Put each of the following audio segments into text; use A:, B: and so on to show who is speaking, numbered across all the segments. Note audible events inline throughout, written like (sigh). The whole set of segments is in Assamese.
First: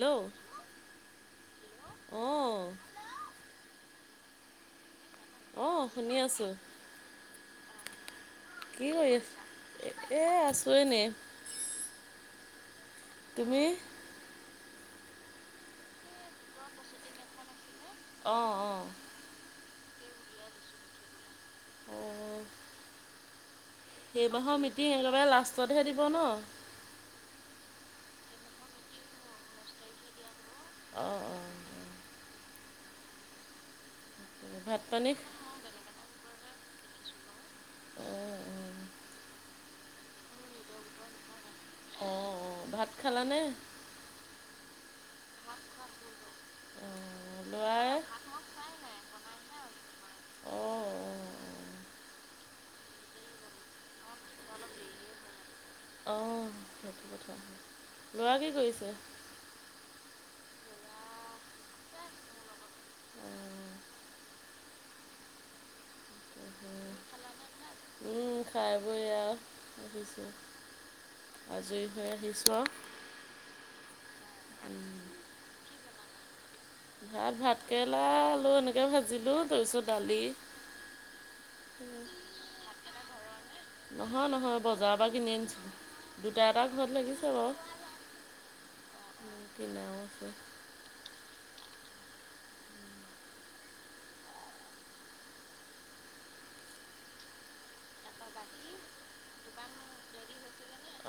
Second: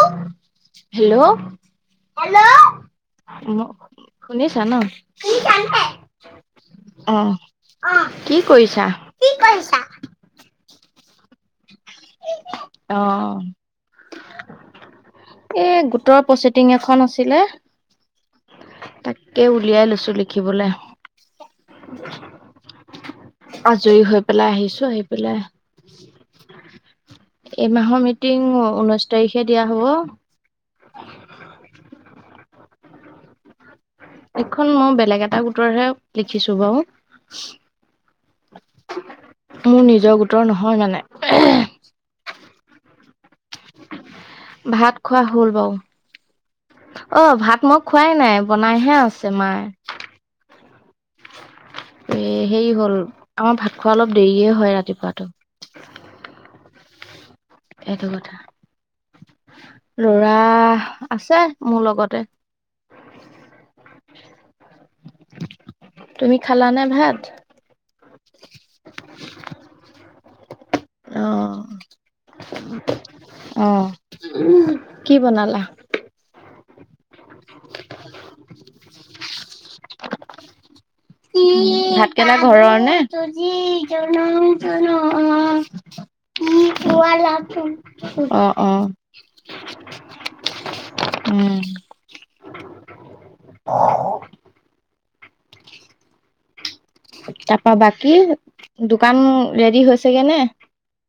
A: হেল্ল'
B: হেল্ল' হেল্ল'
A: অঁ
B: হেল্ল শুনিছা ন?
A: অঁ শুনি আছোঁ
B: অ'-অ' কি কৰিছা
A: কৰি আছ
B: কি কৰিছা?
A: এ' আছোঁ এনে।
B: অ'
A: তুমি
B: এ গোটৰ পচিটিং এখন আছিলে।
A: অ'-অ'
B: তাকেই উলিয়াই লৈছোঁ লিখিবলে।
A: অঁ
B: আজৰি হৈ পেলাই
A: সেইমাহৰ
B: আহিছোঁ
A: মিটিং
B: আহি
A: একেবাৰে
B: পেলাই
A: লাষ্টতহে দিব ন অঁ
B: এই মাহৰ মিটিং ঊনৈশ তাৰিখে দিয়া হ'ব।
A: অ'-অ' অঁ
B: এখন
A: ভাত
B: মই
A: পানী
B: বেলেগ এটা গোটৰহে লিখিছোঁ বাৰু।
A: অঁ অঁ
B: মোৰ নিজৰ গোটৰ নহয় মানে।
A: অ'-অ' ভাত খালানে?
B: ভাত খোৱা হ'ল বাৰু, ‌
A: অঁ
B: অ' ভাত মই
A: ল'ৰাই
B: খোৱাই নাই বনাইহে আছোঁ। তোমাৰ
A: অ'-অ'
B: এই হেৰি হ'ল আমাৰ ভাত খোৱা অলপ দেৰিয়ে হয় ৰাতিপুৱাটো।
A: অ' সেইটো কথা।
B: এইটো কথা,
A: ল'ৰা কি কৰিছে
B: ল'ৰা আছে মোৰ লগতে।
A: উম
B: তুমি খালা নে ভাত?
A: উম খাই বৈ এয়া শুইছো। আৰু
B: অ'-অ' কি বনালা?
A: ভাত ভাতকেৰেলা আলু এনেকৈ ভাজিলোঁ তাৰপিছত দালি।
B: ভাতকেৰেলা ঘৰৰ
A: নহয় নহয় বজাৰৰ পৰা কিনি
B: নে?
A: আনিছিলোঁ দুটা এটা
B: (unintelligible)
A: ঘৰত লাগিছে বাৰু
B: (unintelligible) অ'-অ'
A: কিনাও আছে
B: উম (inaudible) তাৰপা বাকী দোকান ৰেডি হৈছেগে নে?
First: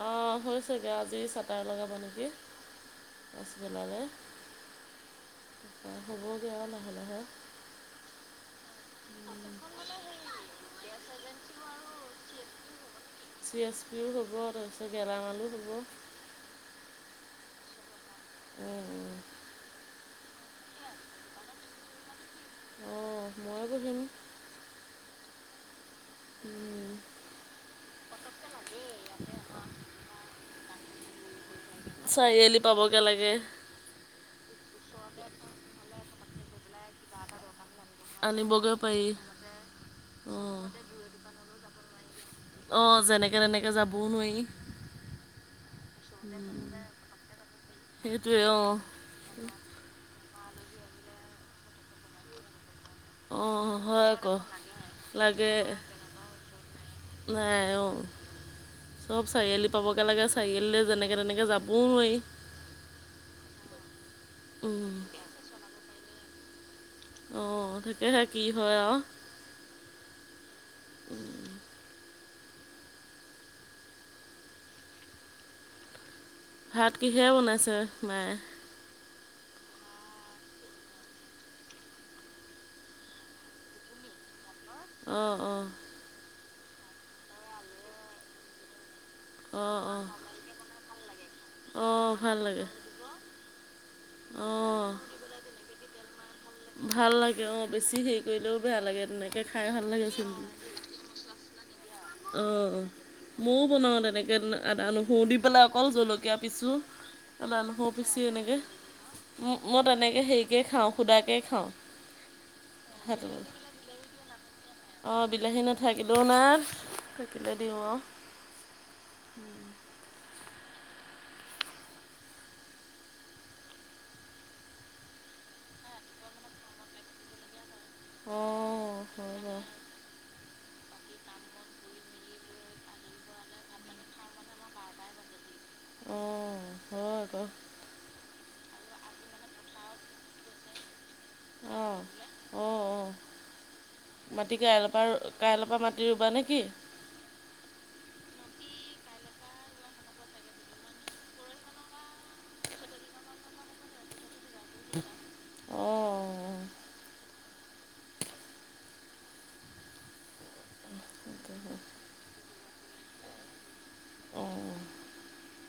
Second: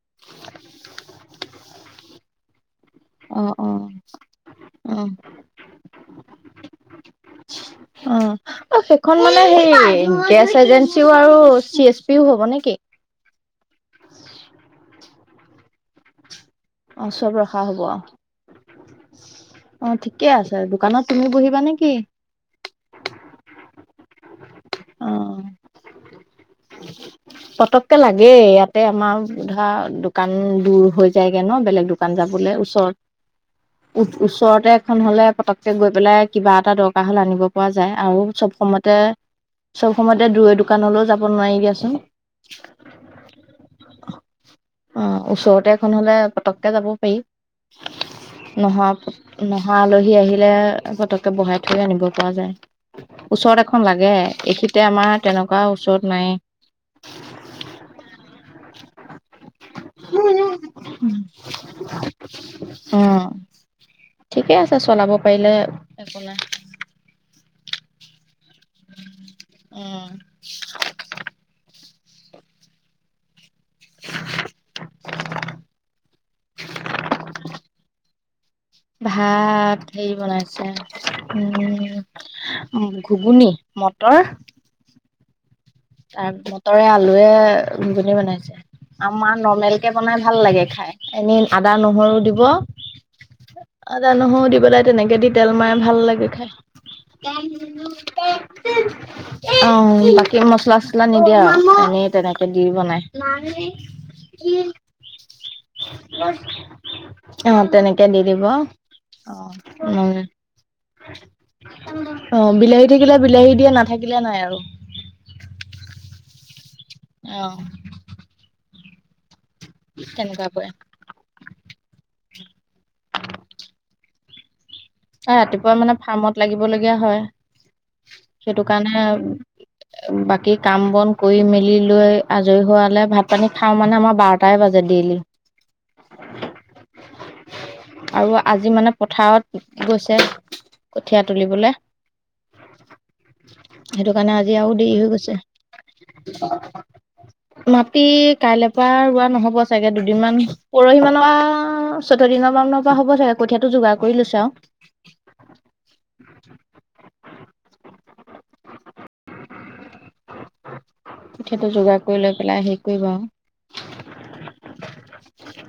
A: অ, হ'ল চাগে আজি চাটাৰ লগাব নেকি।
B: অ অ
A: পাচবেলালে
B: অ
A: (inaudible) হ'ব গে আও লাহে -লাহে।
B: অ', অ, সেইখন মানে সেই গেছ এজেঞ্চিও আৰু চি এছ পিও হ'ব নেকি?
A: চি এছ পিও ল'ব তাৰপিছত গেলামালো হ'ব।
B: অহ, চব ৰখা হ'ব অহ। অ, ঠিকে আছে দোকানত তুমি বহিবা নেকি?
A: অ, মই বহিম।
B: অ', পতককে লাগেই ইয়াতে আমাৰ ধৰা দোকান দূৰ হৈ যায়গে ন' বেলেগ দোকান যাবলে
A: চাৰিআলি
B: ওচৰত।
A: পাবগৈ লাগে
B: উত ওচৰতে এখন হলে পতককে গৈ পেলাই কিবা এটা দৰকাৰ হ'লে আনিব পোৱা যায় আৰু চব
A: আনিবগৈ
B: সময়তে
A: পাৰি
B: -চব সময়তে দুৰে
A: অঁ
B: দোকানলৈও যাব নোৱাৰি দিয়াচোন।
A: অ, যেনেকে তেনেকে যাবও নোৱাই।
B: অ, ওচৰতে এখন হ'লে পতককে যাব পাৰি
A: সেইটোৱে
B: নহা
A: অঁ
B: নহ অ, আলহী আহিলে পতককে বহাই থৈ আনিব পৰা যায়। ওচৰত
A: অঁ
B: এখন
A: হয়
B: লাগে
A: আকৌ
B: এইখিতে আমাৰ
A: লাগে
B: তেনেকুৱা ওচৰত নায়ে।
A: নাই অ। চব চাৰিআলি পাবগে লাগে চাৰিআলিলৈ
B: নাই
A: যেনেকে তেনেকে যাবও নোৱাই।
B: অ, ঠিকে আছে
A: উম,
B: চলাব পাৰিলে একো নাই।
A: অ, তাকেহে কি হয় আও।
B: উম,
A: ভাত কিহে বনাইছে মায়ে?
B: ভাত হেই বনাইছে উম উম, ঘুগুনি মটৰ
A: অ', অ',
B: তাৰ মটৰে আলুয়ে ঘুগুনী বনাইছে। আমাৰ নৰ্মেল
A: অঁ
B: কে
A: অঁ
B: বনাই ভাল লাগে খাই এনেই আদা
A: অঁ
B: নহৰু
A: ভাল
B: দিব।
A: লাগে
B: আদা, নহৰু দি পেলাই
A: অঁ
B: তেনেকে দি তেল মাৰে ভাল লাগে খাই।
A: ভাল লাগে অঁ বেছি হেৰি কৰিলেও বেয়া লাগে তেনেকৈ খাই
B: (unintelligible) অ,
A: ভাল লাগে চোন
B: বাকী মছলা (unintelligible) নিদিয়ে আৰু এনে
A: অ, মও বনাওঁ তেনেকে আদা, নহৰু দি পেলাই। অকল জলকীয়া পিছো
B: অ',
A: আদা, নহৰু
B: তেনেকে
A: পিছি
B: দি দিব
A: এনেকে।
B: অ',
A: ম মই
B: উম।
A: তেনেকে হেৰিকেই খাওঁ খুদাকেই খাওঁ।
B: অ, বিলাহী থাকিলে
A: সেইটো
B: বিলাহী দিয়ে নাথাকিলে নাই আৰু।
A: অ, বিলাহী নাথাকিলেও নাই থাকিলে
B: অ'
A: দিওঁ আও।
B: তেনেকুৱা কৰে। (inaudible) আ ৰাতিপুৱা মানে ফাৰ্মত লাগিব লগীয়া হয় সেইটো
A: অ'। হয় বাৰু
B: কাৰণে বাকী কাম বন কৰি মেলি লৈ আজৰি হোৱালে ভাত পানী খাওঁ মানে আমাৰ বাৰটাই বাজে ডেইলি। (inaudible)
A: অ, হয় আঁক।
B: আৰু আজি মানে পথাৰত গৈছে। কঠীয়া তুলিবলে।
A: অ'। অ', অ',
B: সেইটো কাৰণে
A: মাটি
B: আজি আও
A: কাইলৈৰ
B: দেৰি
A: পৰা
B: হৈ গৈছে।
A: কাইলৈৰ পৰা মাটি ৰুবা নেকি?
B: মাটি কাইলে পোৱা ৰোৱা নহ'ব চাগে দুদিনমান পৰহি মানৰ পা চৈধ্য দিনৰ মানৰ পৰা হ'ব চাগে কঠীয়াটো যোগাৰ কৰি লৈছে আও।
A: অ', অ',
B: কঠিয়াটো যোগাৰ কৰি লৈ পেলাই হেই কৰিব।
A: অ',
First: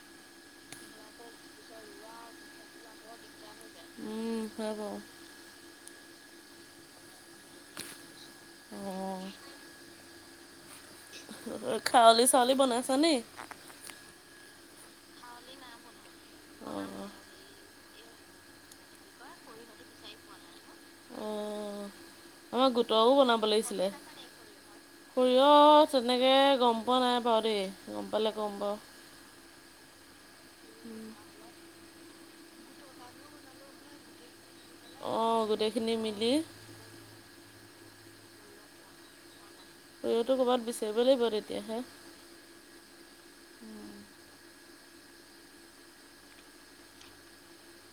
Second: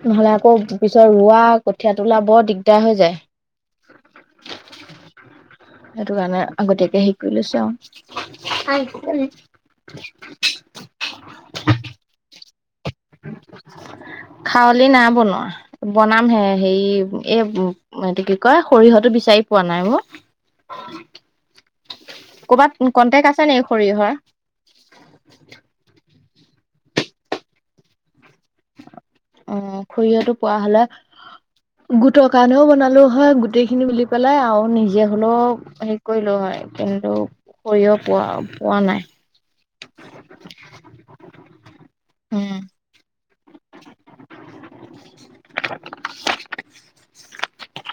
B: নহ'লে আকৌ পিছৰ ৰোৱা, কঠিয়া তোলা, বৰ দিগদাৰ হৈ যায়।
A: হুম হয় গ।
B: সেইটো কাৰণে আগতীয়াকে হে কৰি
A: অ'।
B: লৈছো আৰু (unintelligible)
A: খাউলি চাউলি বনাইছা নি?
B: খাৱলি নাই বনোৱা। বনাম হে হেৰি
A: অ'।
B: এই কি কয় সৰিয়হটো বিচাৰি পোৱা নাই অ অ অ
A: অ গোটও বনাব লাগিছিলে।
B: সৰিয়হৰ?
A: সৰিয়হ তেনেকৈ গম পোৱা নাই বাৰু দেই গম পালে ক'ম বাৰু
B: অ সৰিয়হটো পোৱা হলে গোটৰ কাৰণেও বনালো হয় গোটেই খিনি মিলি পেলাই আৰু নিজে হলেও
A: অ', গোটেইখিনি
B: হেৰি
A: মিলি
B: কৰিলো হয় কিন্তু সৰিয়হ পোৱা পোৱা নাই।
A: তুমিতো ক'ৰবাত বিচাৰিব লাগিব তেতিয়াহে।
B: উম। (inaudible)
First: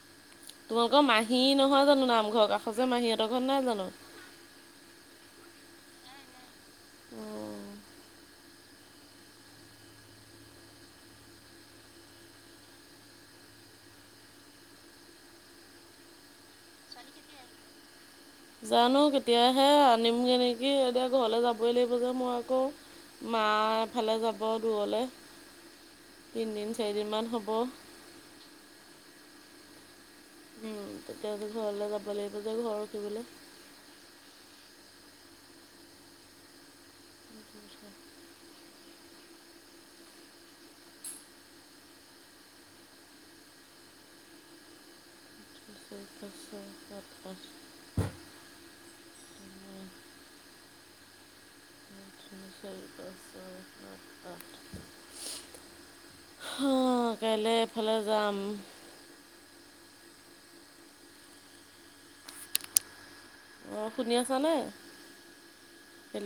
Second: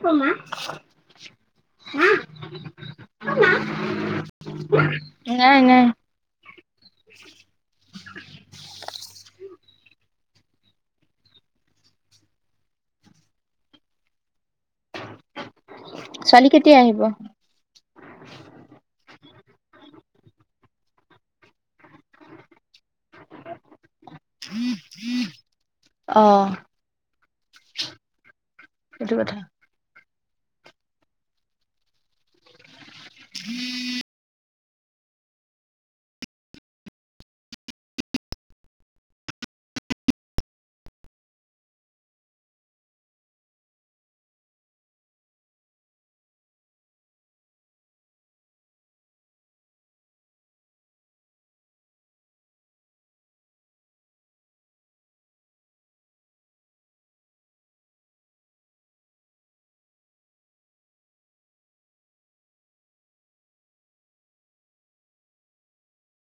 B: ঔ মা
A: তোমালোকৰ মাহী নহয় জানো নামঘৰ কাষৰ যে মাহীহঁতৰ ঘৰ নাই জানো?
B: নাই নাই।
A: অ'।
B: ছোৱালী কেতিয়া আহিব?
A: জানো কেতিয়াহে আনিমগৈ নেকি এতিয়া ঘৰলৈ যাবই লাগিব যে মই আকৌ মা এফালে যাব দূৰলে,
B: অ
A: তিনদিন -চাৰিদিনমান হ'ব।
B: সেইটো কথা।
A: উম তেতিয়াহলে ঘৰলে যাব লাগিব যে ঘৰ ৰখিবলে।
B: উম (inaudible)
A: উ উ উ উ। ঠিকে আছে, অঁ কাইলৈ এফালে যাম। অ শুনি আছানে?